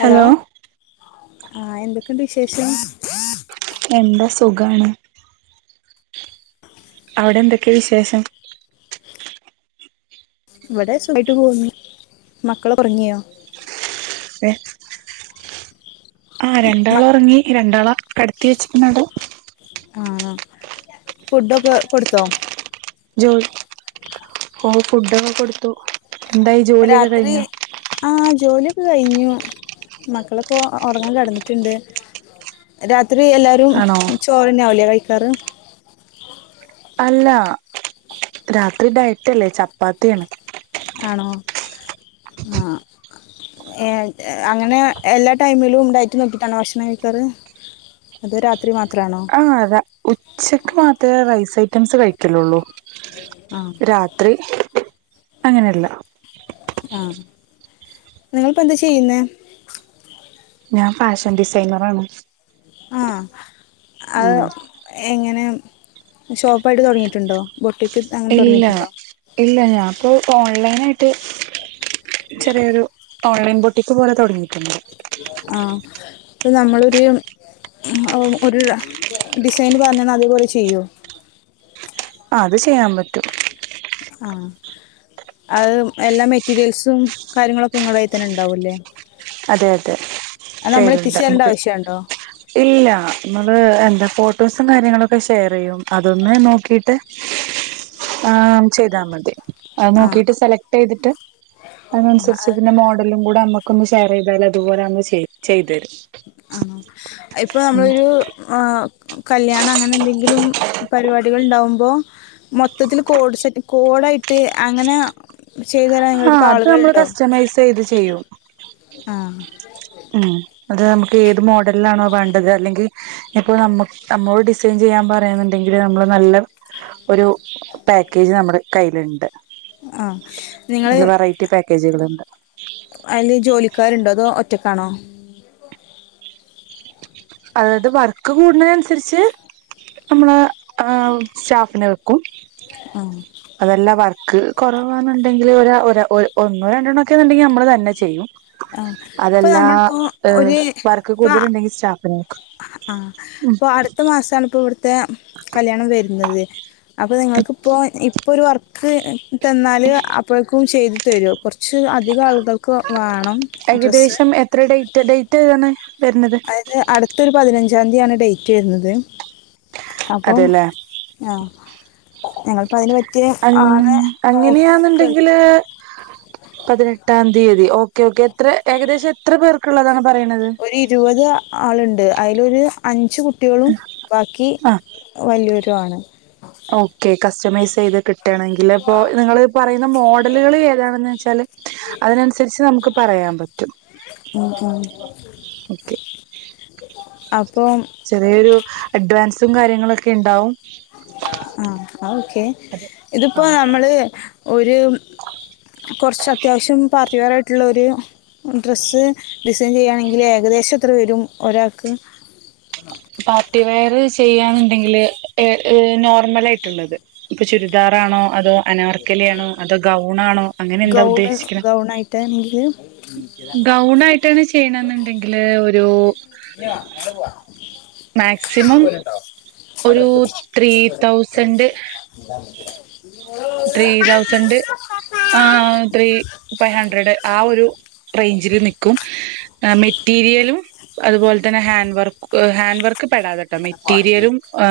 Hello ആ എന്തൊക്കെയുണ്ട് വിശേഷം? എന്താ സുഖാണ്. അവിടെ എന്തൊക്കെയ വിശേഷം? ഇവിടെ സുഖായിട്ട് പോന്ന്. മക്കള് ഒറങ്ങിയോ? തേ ആഹ രണ്ടാള് മക് ഒറങ്ങി രണ്ടാള കടത്തി വെച്ചിക്കുന്നതോ? ആണോ ഫുഡൊക്കെ കൊടുത്തോ? ജോലി ഓ ഫുഡൊക്കെ കൊടുത്തു. എന്തായി ജോലിയൊക്കെ രാത്രി കഴിഞ്ഞോ ആഹ് ജോലി ഒക്കെ കഴിഞ്ഞു. മക്കളൊക്കെ ഒ ഒറങ്ങാൻ കെടന്നിട്ട്ണ്ട്. രാ ത്രി എല്ലാരും ആണോ ചോറന്നെ ആവൂലെ കഴി കരം അല്ല, രാത്രി ഡയറ്റല്ലേ ചപ്പാത്തിയാണ്. ആണോ? ആ അങ്ങനെ എല്ലാ ടൈമിലും ഉണ്ടായിട്ട് നോക്കിയിട്ടാണോ ഭക്ഷണം കഴിക്കാറ്? അതോ രാ ആഹ് അത ഉച്ചക്ക് മാ റ്റേ റൈസ് ഐറ്റംസ് കഴിക്കലുള്ളു? ആ രാത്രി അങ്ങനെയല്ല. നിങ്ങൾപ്പ എന്താ ചെയ്യുന്നെ? ഞാൻ ഫാഷൻ ഡിസൈനറാണ്. ആ അത് ഉം എങ്ങനെയാ? ഷോപ്പായിട്ട് തൊടങ്ങിയിട്ടുണ്ടോ? ബൊട്ടിക്ക് അങ്ങനെ ഇല്ല തൊടങ്ങിയിട്ടുണ്ടോ ഇല്ല ഞാൻപ്പോ ഓൺലൈൻ ആയിട്ട് ചെറിയൊരു ഓൺലൈൻ ബൊട്ടിക്ക് പോലെ തൊടങ്ങി. കം [unintelligible] പ്പ നമ്മളൊരു ഒരു ഡിസൈന് പറഞ്ഞന്ന അതേപോലെ ചെയ്യോ? ആ അത് ചെയ്യാൻ പറ്റും ആഹ് അത് എല്ലാ മെറ്റീരിയൽസും കാര്യങ്ങളൊക്കെ നിങ്ങളെ കയ്യിൽ തന്നെ ഉണ്ടാവൂല്ലേ? അതെ അതെ അത് നമ്മൾ എത്തിച്ചു തരേണ്ട [unintelligible] ആവശ്യണ്ടോ ഇല്ല നമ്മള് ന്താ പോ ഫോട്ടോസും കാര്യങ്ങളൊക്കെ ഷെയർ ചെയ്യും. അതൊന്ന് നോക്കിട്ട് ആ ചെയ്താ മതി. അത് ആഹ് നോക്കിട്ട് സെലക്ട് ചെയ്തിട്ട് അതിനനുസരിച്ച് ഇതിന്റെ മോഡലുംകൂടെ [unintelligible] [unintelligible] അതുപോലെമ്മ ചെയ ചെയ് തരും ആണോ ഇപ്പൊ നമ്മളൊരു ആ കല്യാണം അങ്ങനെ എന്തെങ്കിലും പരിപാടി കുട്ടികലുണ്ടാവുമ്പോൾ മൊത്തത്തിൽ കോഡ് സെറ്റ് കോഡായിട്ട് അങ്ങനെ ചെയ്തു തരാൻ ആഹ നിങ്ങളടുത്ത് അത് നമ്മള് ആളുകളുണ്ടോ കസ്റ്റമൈസ് ചെയ്ത് ചെയ്യും ആ ഉം അത് നമുക്ക് ഏത് മോഡൽ ല്ലാണോ വേണ്ടത് അല്ലെങ്കിൽ ഇപ്പോ ന നമ്മോട് ഡിസൈൻ ചെയ്യാൻ പറയാനണ്ടെങ്കിൽ നമ്മള് നല്ല ഒരു പാക്കേജ് നമ്മള് കയ്യില്ണ്ട് ആ നിങ്ങള് ല്ല വെറൈറ്റി പാക്കേജുകളുണ്ട് അതില് ജോലിക്കാരുണ്ടോ അതോ ഒറ്റക്കാണോ അതായത് വർക്ക് കൂടുന്ന അനുസരിച്ച് നമ്മള് ആ സ്റ്റാഫിനെ വെ കു അ ക്ക് കുറവാണന്നുണ്ടെങ്കിൽ ഒരാ ഒരാ ഒന്നോ രണ്ടെണ്ണ ഒക്കെന്നുണ്ടെങ്കിൽ നമ്മൾ തന്നെ ചെയ്യും ആ ഇപ്പൊ അതെല്ലാ നമ്മളിപ്പോ ആ വർക്ക് കൂടുതലുണ്ടെങ്കിൽ സ്റ്റാഫ് ആ അപ്പൊ അടുത്ത മാസണപ്പോ ത്തെ കല്യാണം വരുന്നത് അപ്പൊ നിങ്ങൾക്ക് ഇപ്പോ ഇപ്പൊ ഒരു വർക്ക് തന്നാല് അപ്പോഴക്കും ചെയ്ത് രോ കുറച്ച് അധിക ആളുകൾക്ക് വേ ഏകദേശം എത്ര ഡേറ്റ് ഡേറ്റ്ഏതാണ് അത് അടുത്തൊരു പതിനഞ്ചാം തീയതിയാണ് ഡേറ്റ് വരുന്നത് അപ്പം അതെല്ലേ ആഹ് ഞങ്ങളിപ്പോ അതിന് പറ്റിയ ആളെ നോക്കി നിക്കായിരുന്നു അങ്ങനെയാന്നണ്ടെങ്കില് പതിനെട്ടാം തീയതി ഓക്കെ ഓക്കെ എത്ര ഏകദേശം എത്ര പേർക്കുള്ളള്ളതാണ് ഒരു ഇരുപത് ആളുണ്ട് അതിലൊരു അഞ്ച് കു കുട്ടികളും ബാക്കി ആഹ് വലിയോരു യാണ് ഓക്കെ കസ്റ്റമൈസ് ചെയ്ത് കിട്ട ണെങ്കിൽ അപ്പോ നിങ്ങള് പറയുന്ന മോഡലുകൾ ഏതാണെന്ന് വെച്ചാല് അതിനനുസരിച്ച് നമുക്ക് പറയാൻ പറ്റും ഉം ഓക്കേ അ ചെറിയൊരു അഡ്വാൻസ് സും കാര്യങ്ങളൊക്കെ ഉണ്ടാവും ആ ഓക്കെ അതെ ആ ഇതിപ്പോ നമ്മള് ഒരു കുറച്ച് അത്യാവശ്യം പറ ചുവറായിട്ടുള്ളൊരു ഡ്രസ്സ് ഡിസൈൻ ചെയ്യുകയാണെങ്കിൽ ഏകദേശം എത്ര വരും ഒരാക്ക് പാർട്ടിവെയർ ചെയ്യാന്നിണ്ടെങ്കില് എ എ നോർമലായിട്ടി ള്ളത് ഇപ്പൊ ചുരിദാറാണോ അതോ അനാർക്കലി ആണോ അതോ ഗൗണാണോ അങ്ങനെ എന്താ ഗൗണ് ഉദ്ദേശിക്കണേ ഗൗണായിട്ട് ആണെങ്കില് കിയാ അങ്ങോട്ടേപോവ മാക്സിമം ഒരു ത്രീ തൗസൻഡ് ത്രീ തൗസൻഡ് ആ ത്രീ ഫൈവ് ഹഡ്രഡ് ആ ഒരുറേറ്റ് ആ റേഞ്ച്ഇല് നിക്കും മെറ്റീരിയലും അത്പോലെ ഹാൻഡ് വർക്ക്‌ ഹാൻഡ് വർക്ക് പെടാതെട്ടോ മെറ്റീരിയലും ആ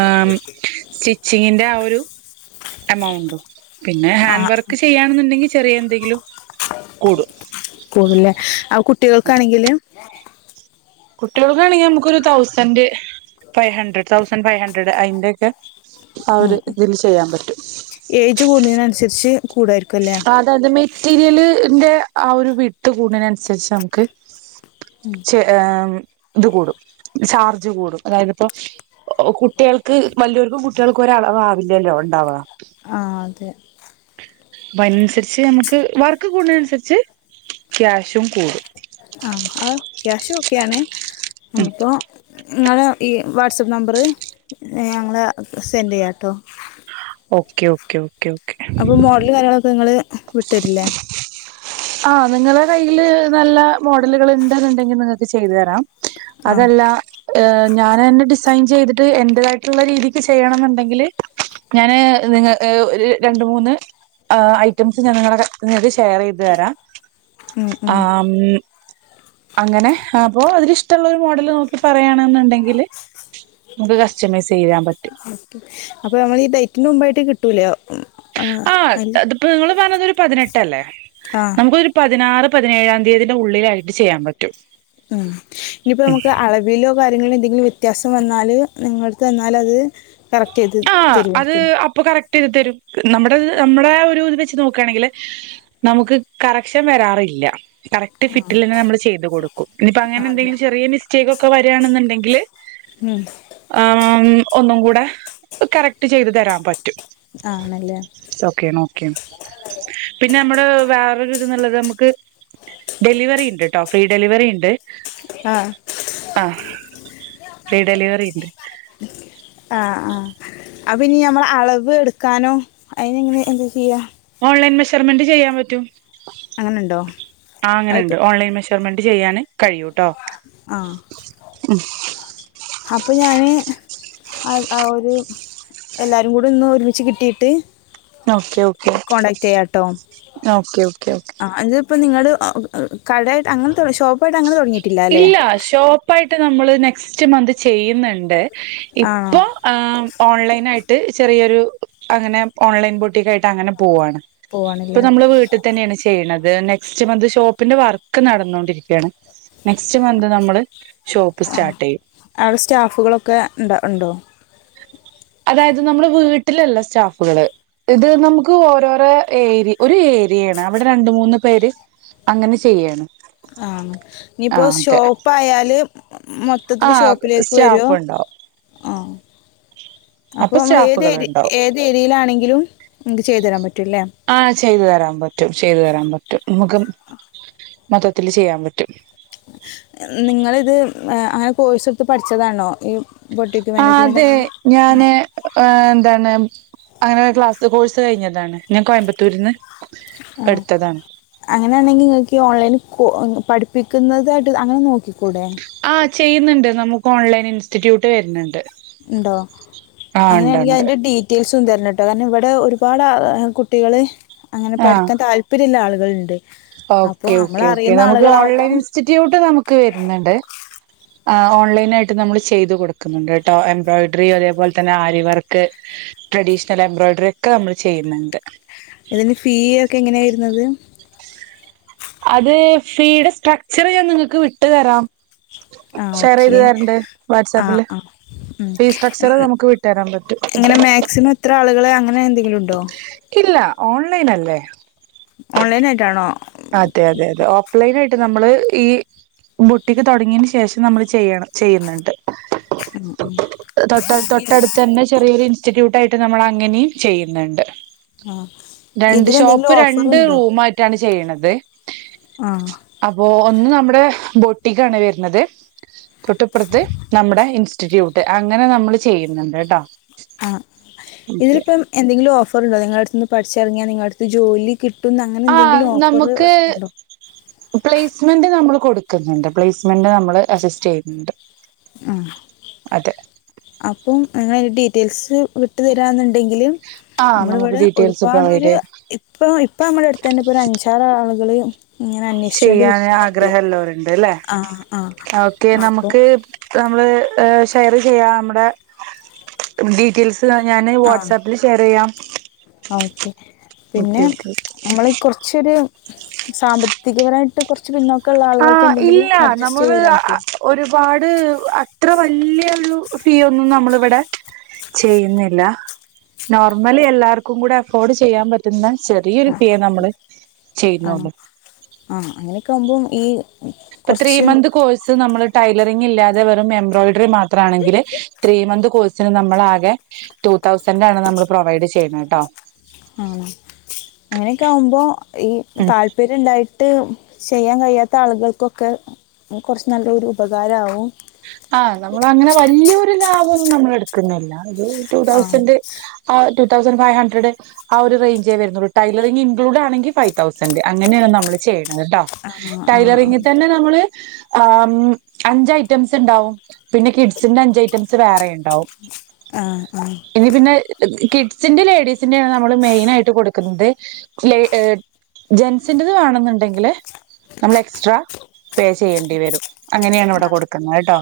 സ്റ്റിച്ചിങ്ങിന്റെ ആ ഒരു എമൗണ്‌ടും പിന്നെ ഹാൻഡ് ആഹ് വർക്ക് ചെയ്യാണെന്നുണ്ടെങ്കിൽ ചെറിയ എന്തെങ്കിലും കൂടും കൂടുല്ലേ ആ കുട്ടികൾക്കാണെങ്കില് കുട്ടികൾക്കാണെങ്കിൽ നമുക്കൊരു thousand five hundred thousand five hundred അയിന്റെയൊക്കെ ആ ഉ ഒരു ഇതിൽ ചെയ്യാൻ ഏജ് കൂടുന്നതിനനുസരിച്ച് കൂടായിരിക്കും അല്ലേ അത് അതമേ മെറ്റീരിയലിന്റെ ആ ഒരു വിഡ്ത് കൂടിന അനുസരിച്ച് നമുക്ക് ചെ അം ഇത് കൂടും ചാർജ് കൂടും അതായത് ഇപ്പോ കുട്ടികൾക്ക് വലിയർക്കും കുട്ടികൾക്കും ഒരളവവില്ലല്ലോ ഉണ്ടാവുക ആഹ് അതെ ആ അതിനനുസരിച്ച് നമക്ക് വർക്ക് കൂഡിനെ അനുസരിച്ച് ക്യാഷും കൂടും ആഹ ആ ക്യാഷ് ക്കെയാണ് ഉം അപ്പൊ നിങ്ങളെ ഈ വാട്സ്ആപ്പ് നമ്പറ് ഞങ്ങള് സെന്റ് ചെയ്യാട്ടോ ഓക്കെ ഓക്കെ ഓക്കെ ഓക്കെ അപ്പൊ മോഡല് കാര്യങ്ങളൊക്കെ നിങ്ങള് വിട്ടരില്ലേ ആഹ നിങ്ങളുടെ കയ്ൽ നല്ല മോഡലുകൾ ഉണ്ടെന്നുണ്ടെങ്കിൽ നിങ്ങൾക്ക് ചെയ്തു തരാം ആഹ് അതല്ല ഞാനന്നെ സൈൻ ചെയ്തിട്ട് എന്റേതായിട്ടുള്ള രീതിക്ക് ചെയ്യണം എന്നുണ്ടെങ്കിൽ ഞാന് നിങ്ങ ഒരു രണ്ട് മൂന്ന് ഐറ്റംസ് ഞാൻ നിങ്ങളുടെ കയ്യി നിങ്ങക്കെ ഷെയർ ചെയ്ത് തരാം ഉം ഉം ആ മൂ അങ്ങനെ ഹപ്പോ അതില് ഇഷ്ട്ടൊള്ളൊരു മോഡല് നോക്കി പറയാണെന്നുണ്ടെങ്കിൽ ചെയ്യാൻ പറ്റും അപ്പൊ നമ്മളീ ഡേറ്റിന്റെ മുമ്പായിട്ട് കിട്ട് ട്ടുലാ ആ അല്ല ഞാനതൊരു പതിനേട്ടല്ലേ? ആഹ് നമുക്കൊരു പതിനാറ് പതിനേഴാം തീയതിന്റെ ഉള്ളിലായിട്ട് ചെയ്യൻ പറ്റ് ഉം ഇനിയിപ്പോ നമുക്ക് അളവിലോ കാര്യങ്ങളി എന്തെങ്കിലും വ്യത്യാസം വന്നാല് നിങ്ങളെടുത്‌ തന്നാലത് ആ അത് അപ്പൊ കറക്റ്റ് തെരും തെരും. നമ്മടെത് നമ്മടെ ഒരു ഇത് വെച്ച് നോക്കാണെങ്കിൽ നമുക്ക് കറക്ഷൻ വരാറില്ല. കറക്റ്റ് ഫിറ്റില്ന്നെ നമ്മള് ചെയ്ത് കൊടുക്കും. ഇനിയിപ്പ അങ്ങനെ ആഹ് അതെ എന്തെങ്കിലും ചെറിയ മിസ്റ്റേക്കൊക്കെ വരാണെന്നുണ്ടെങ്കിൽ ഉം ആ ഒന്നും കൂടെ കറക്റ്റ് ചെയ്ത് തരാൻ പറ്റും. ആണല്ലേ ഒക്കെയാണ് ഒക്കെയാണ്. പിന്നെ നമ്മള് വേറൊര് തിലും നല്ലത് നമുക്ക് ഡെലിവറി ഉണ്ട്ട്ടോ ഫ്രീ ഡെലിവറിയുണ്ട്. ആഹ് ആ ഫ്രീ ഡെലിവറി ഉണ്ട്. അപ്പനി ഞമ്മള് അളവ് എടുക്കാനും അതിനെന്താ ചെയ്യാ ഓൺലൈൻ മെഷർമെന്റ് ചെയ്യാൻ പറ്റും അങ്ങനെണ്ടോ ആ അത് അങ്ങനെണ്ട് ഓൺലൈൻ മെഷർമെന്റ് ചെയ്യാന് കഴിയൂ ട്ടോ ആഹ് ഉം അത് ആ ഒരു എല്ലാരും കൂടെ ഒന്ന് ഒരുമിച്ച് കിട്ടിട്ട് ഓക്കെ ഓക്കെ കോണ്ടാക്ട് ചെയ്യട്ടോ ഓക്കെ ഓക്കെ ഓക്കെ ആ അതിപ്പോ നിങ്ങള് കടയാട്ട് അങ്ങൻതെ ഷോപ്പായിട്ട് അങ്ങനെ തൊ ഇല്ല ഷോപ്പായിട്ട് നമ്മള് നെക്സ്റ്റ് മന്ത് ചെയ്യുന്ന്‌ണ്ട് ആണോ ഇപ്പൊ ആ ഓൺലൈനായിട്ട് ട്ട് ചെറിയൊരു അങ്ങനെ ഓൺലൈൻ ബോട്ടിക്കായിട്ട് അങ്ങനെ പോവാണ് ഇപ്പൊ പോവാണല്ലേ നമ്മള് വീട്ടിത്തന്നെയാണ് ചെയ്യണത് അത് നെക്സ്റ്റ് മന്ത് ഷോപ്പിന്റെ വർക്ക് നടന്നോണ്ടിരിക്കാണ് നെക്സ്റ്റ് മന്ത് നമ്മള് ആ സ്റ്റാർട്ട് ചെയ്യും അവടെ സ്റ്റാഫുകളൊക്കെ ഇണ്ടോ ഒണ്ടോ അതായത് നമ്മുടെ വീട്ടിലല്ല സ്റ്റാഫുകള് ഇത് നമുക്ക് ഓരോരോ ഏരി ഒരു ഏരിയയാണ് അവിടെ രണ്ട് മൂന്ന് പേര് അങ്ങനെ ചെയ്യാണ് ആ ആ ഇനിയിപ്പോ അതെ ഷോപ്പായാല് ആ മൊത്തത്തില് ഷോപ്പിലേക്ക് വരുോ സ്റ്റാഫ് ഉണ്ടാവും ആ അപ്പൊ നമ്മൾ ഏത് സ്റ്റാഫുകൾ ഏരി ഉണ്ടാവും ഏത് ഏരിയയിലാണെങ്കിലും നക്ക് ചെയ്തുതരാൻ പറ്റൂല്ലേ രാൻ പറ്റും ചെയ്തു തരാൻ പറ്റും മുഖം മൊത്തത്തില് ചെയ്യാൻ പറ്റും നിങ്ങളിത് അങ്ങനെ കോഴ്സ് എടുത്ത് പഠിച്ചതാണോ ഈ ബൊട്ടിക് ആ മാനേജ്മെന്റ് അതെ അങ്ങനെ ഞാന് ഏ എന്താണ് അങ്ങനൊരു ക്ലാസ്ത്തെ കോഴ്സ് കഴിഞ്ഞതാണ് ഞാൻ കോയമ്പത്തൂര്ന്ന് ആ അങ്ങനെയാണെങ്കി ഇങ്ങൾക്ക് ഈ ഓൺലൈൻ കൊ പഠിപ്പിക്കുന്നതായിട്ട് അങ്ങനെ നോക്കിക്കൂടെ ആ ചെയ്യുന്നുണ്ട് നമു ഓൺലൈൻ ഇൻസ്റ്റിറ്റ്യൂട്ട് വെര്ണ്ണ്ട് ണ്ടോ അങ്ങനെയാണെങ്കിൽ ഉണ്ട് അതിന്റെ ഡീറ്റെൽസ് തൊന്ന് തരണം ട്ടോ കാരണം ഇവിടെ ഒരുപാട് ആ കുട്ടികള് അങ്ങനെ ആ പഠിക്കാൻ താല്പര്യം ള്ള ആള് കൾണ്ട് ഓക്കെ ഓക്കേ ഓക്കെ നമുക്ക് ഓൺലൈൻ ഇൻസ്റ്റിറ്റ്യൂട്ട് നമുക്ക് വരുന്നുണ്ട് ആ ഓൺലൈൻ ആയിട്ട് നമ്മൾ ചെയ്ത് കൊടുക്കുന്നുണ്ട് ട്ടോ എംബ്രോയ്ഡറി അതേപോലെ തന്നെ ആരിവർക്ക് ട്രഡീഷണൽ എംബ്രോയിഡറി ഒക്കെ നമ്മൾ ചെയ്യുന്നുണ്ട് ഇതിന് ഫീ ഒക്കെ എങ്ങനെയാ വരുന്നത് അത് ഫീ ടെ സ്ട്രക്ചർ ഞാൻ നിങ്ങക്ക് വിട്ടു തരാം ആ ഷെയർ ഓക്കെ ചെയ്ത് തരണ്ട് ആ വാട്സാപ്പില് ആ ഉം ഫീ സ്ട്രക്ചർ ഉം നമുക്ക് വിട്ടുതരാൻ പറ്റും എങ്ങനെ മാക്സിമം എത്ര ആളുകളെ അങ്ങനെ എന്തെങ്കിലും ഉണ്ടോ ഇല്ല ഓൺലൈൻ അല്ലേ ഓൺലൈനായിട്ടാണോ അതെ അതെ അതെ ഓഫ്‌ലൈൻ ആയിട്ട് നമ്മള് ഈ ബോട്ടിക് തുടങ്ങിയയിന് ശേഷം നമ്മൾ ചെയ്യണം ചെയ്യുന്നുണ്ട് തൊട്ട തൊട്ടടുത്ത് തന്നെ ചെറിയൊരു ഇൻസ് ഇൻസ്റ്റിറ്റ്യൂട്ടായിട്ട് നമ്മൾ അങ്ങനെയും ചെയ്യുന്നുണ്ട് ആഹ് രണ്ട് ഷോപ്പ് ഇതിനെന്തെങ്കിലും രണ്ട് ഓഫറുണ്ടോ റൂമായിട്ടാണ് ചെയ്യണത് ആഹ് അപ്പോ ഒന്ന് നമ്മുടെ ബോട്ടിക്കാണ് വരുന്നത് തൊട്ടിപ്പുറത്ത് നമ്മുടെ ഇൻസ്റ്റിറ്റ്യൂ ട്ട് അങ്ങനെ നമ്മൾ ചെയ്യുന്നുണ്ട് ട്ടോ ആ ഇതിലിപ്പം എന്തെങ്കിലും ഓഫർ ണ്ടോ നിങ്ങളെടുതുനിന്ന് പഠിച്ചിറങ്ങ്യ നിങ്ങളടുത്ത് ജോലി കിട്ടുംന്ന് അങ്ങനെ ആ എന്തെങ്കിലും ഓഫർ നമുക്ക് വെക്കുന്നുണ്ടോ പ്ലേസ്മെന്റ നമ്മള് കൊടുക്കുന്നുണ്ട് പ്ലേസ്മെന്റ നമ്മൾ അസിസ്റ്റ് ചെയ്യുന്നുണ്ട് ആ അതെ ആ അപ്പം ങ്ങളയിന്റെ ഡീറ്റെയിൽസ് വിട്ടു തരാന്നുണ്ടെങ്കില് ആ നമ്മുടെ നമുക്ക് ഇവിടെ ഡീറ്റെയിൽസ് ഒരുപാട് ഒരു പ്രൊവൈഡ് ഇപ്പൊ ഇപ്പ നമ്മുടെ അടുത്തന്നെ ഇപ്പോ ഒരു അഞ്ചുആറാള് ങ്ങള് ചെയ്യാൻ ആഗ്രഹം ഒള്ളോരുണ്ട് അല്ലേ ആഹ് ആഹ് ഓക്കെ അപ്പൊ നമുക്ക് നമ്മള് ഷെയർ ചെയ്യാ നമ്മുടെ ഡീറ്റെയിൽസ് ഞാൻ ആഹ് വാട്സപ്പിൽ ഷെയർ ചെയ്യാം ഓക്കെ ഓക്കെ പിന്നെ ഓക്കെ നമ്മളീ കുറച്ചൊരു സാമ്പത്തികപരമായിട്ട് കുറച്ച് പിന്നോ ആ ഇല്ല നമ്മള് പറ്റുവോ ഒരുപാട് അത്ര വലിയൊരു ഫീ ഒന്നും നമ്മളിവിടെ ചെയ്യുന്നില്ല നോർമലി എല്ലാവർക്കൂടെ അഫോർഡ് ചെയ്യാൻ പറ്റുന്ന ചെറിയൊരു ആഹ് ഫിയ് നമ്മള് ആണോ ചെയ്യുന്നുള്ളു ആഹ് അങ്ങനെയൊക്കെ ആകുമ്പോം ഈ ഇപ്പ ത്രീ കുറച്ച് മന്ത് കോഴ്സ് നമ്മള് ടൈല റിങ്ങില്ലാതെ വെറും എംബ്രോയിഡറി മാത്രം- ആണെങ്കിൽ ത്രീ മന്ത് നമ്മൾ ആകെ ടു തൗസൻഡ് ആണ് നമ്മൾ പ്രൊവൈഡ് ചെയ്യുന്നത് കേട്ടോ അങ്ങനെയൊക്കെ ആകുമ്പോ ഈ ഉം താല്പര്യം ഉണ്ടായിട്ട്- ചെയ്യാൻ കഴിയാത്ത ആളുകൾക്കൊക്കെ കൊറച്ച് നല്ല ഒരു ഉപകാരം ആവും ആഹ് നിക്കുന്നില്ല ഒരു ടു ആഹ് തൗസൻഡ് ആ ടു തൗസഡ് ഫൈവ് ഹണ്ട്രഡ് ആ ഒരു റേയ്ഞ്ചേ വരുന്നുള്ളു ടൈലറിംഗ്- ൻക്ലൂട് ആണെങ്കിൽ ഫൈവ് ഇഗ്യൂട്ട് തൗസൻഡ് അങ്ങനെയാണ് നമ്മള് ചെയ്യണത് കേട്ടോ ആഹ് ആഹ് ടൈലറിംഗിൽ തന്നെ നമ്മള്- ആ അഞ്ച് ഐറ്റംസ് ഉണ്ടാവും പിന്നെ കിഡ്സിന്റെ അഞ്ച് ഐറ്റംസ് വേറെയുമുണ്ട്- ഉണ്ടാവും ആഹ് ആഹ് ഇനി പിന്നെ- കിഡ്സിന്റെ ലേഡീസിൻ്റെയാണ് നമ്മള് മെയിൻ ആയിട്ട് കൊടുക്കുന്നത് ലേ ജെന്റ്സിൻ്റെ വേണെന്നുണ്ടങ്കില്- നമ്മൾ എക്സ്ട്രാ പേ ചെയ്യേണ്ടി വരും അങ്ങനെയാണ് ഇവിടെ ആഹ് കൊടുക്ക- കേട്ടോ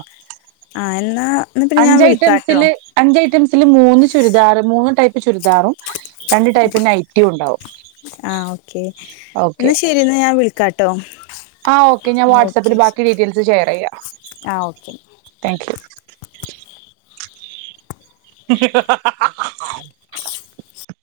എന്നാ എന്നാ പിന്നെ ഞാൻ അഞച് വിളിക്കാട്ടോ ഐറ്റംസില് - ഐറ്റംസിൽ മൂന്ന് ചുരിദാർ മൂന്ന്, ടൈപ്പ് ചുരിദാറും രണ്ട് ടൈപ്പ് നയിറ്റി ഉണ്ടാവും ആഹ് ഓക്കെ ഓക്കെ എന്നാ ശരിയന്ന് ഞാൻ വിളിക്കാട്ടോ ആ ഓക്കെ ഞാൻ വാട്സ്ആപ്പിൽ ഓക്കെ ശരി ബാക്കി ഡീറ്റെയിൽസ് ഷെയർ ചെയ്യാം ആഹ് ഓക്കെ താങ്ക് യു ഹിഹി ഹി ഹ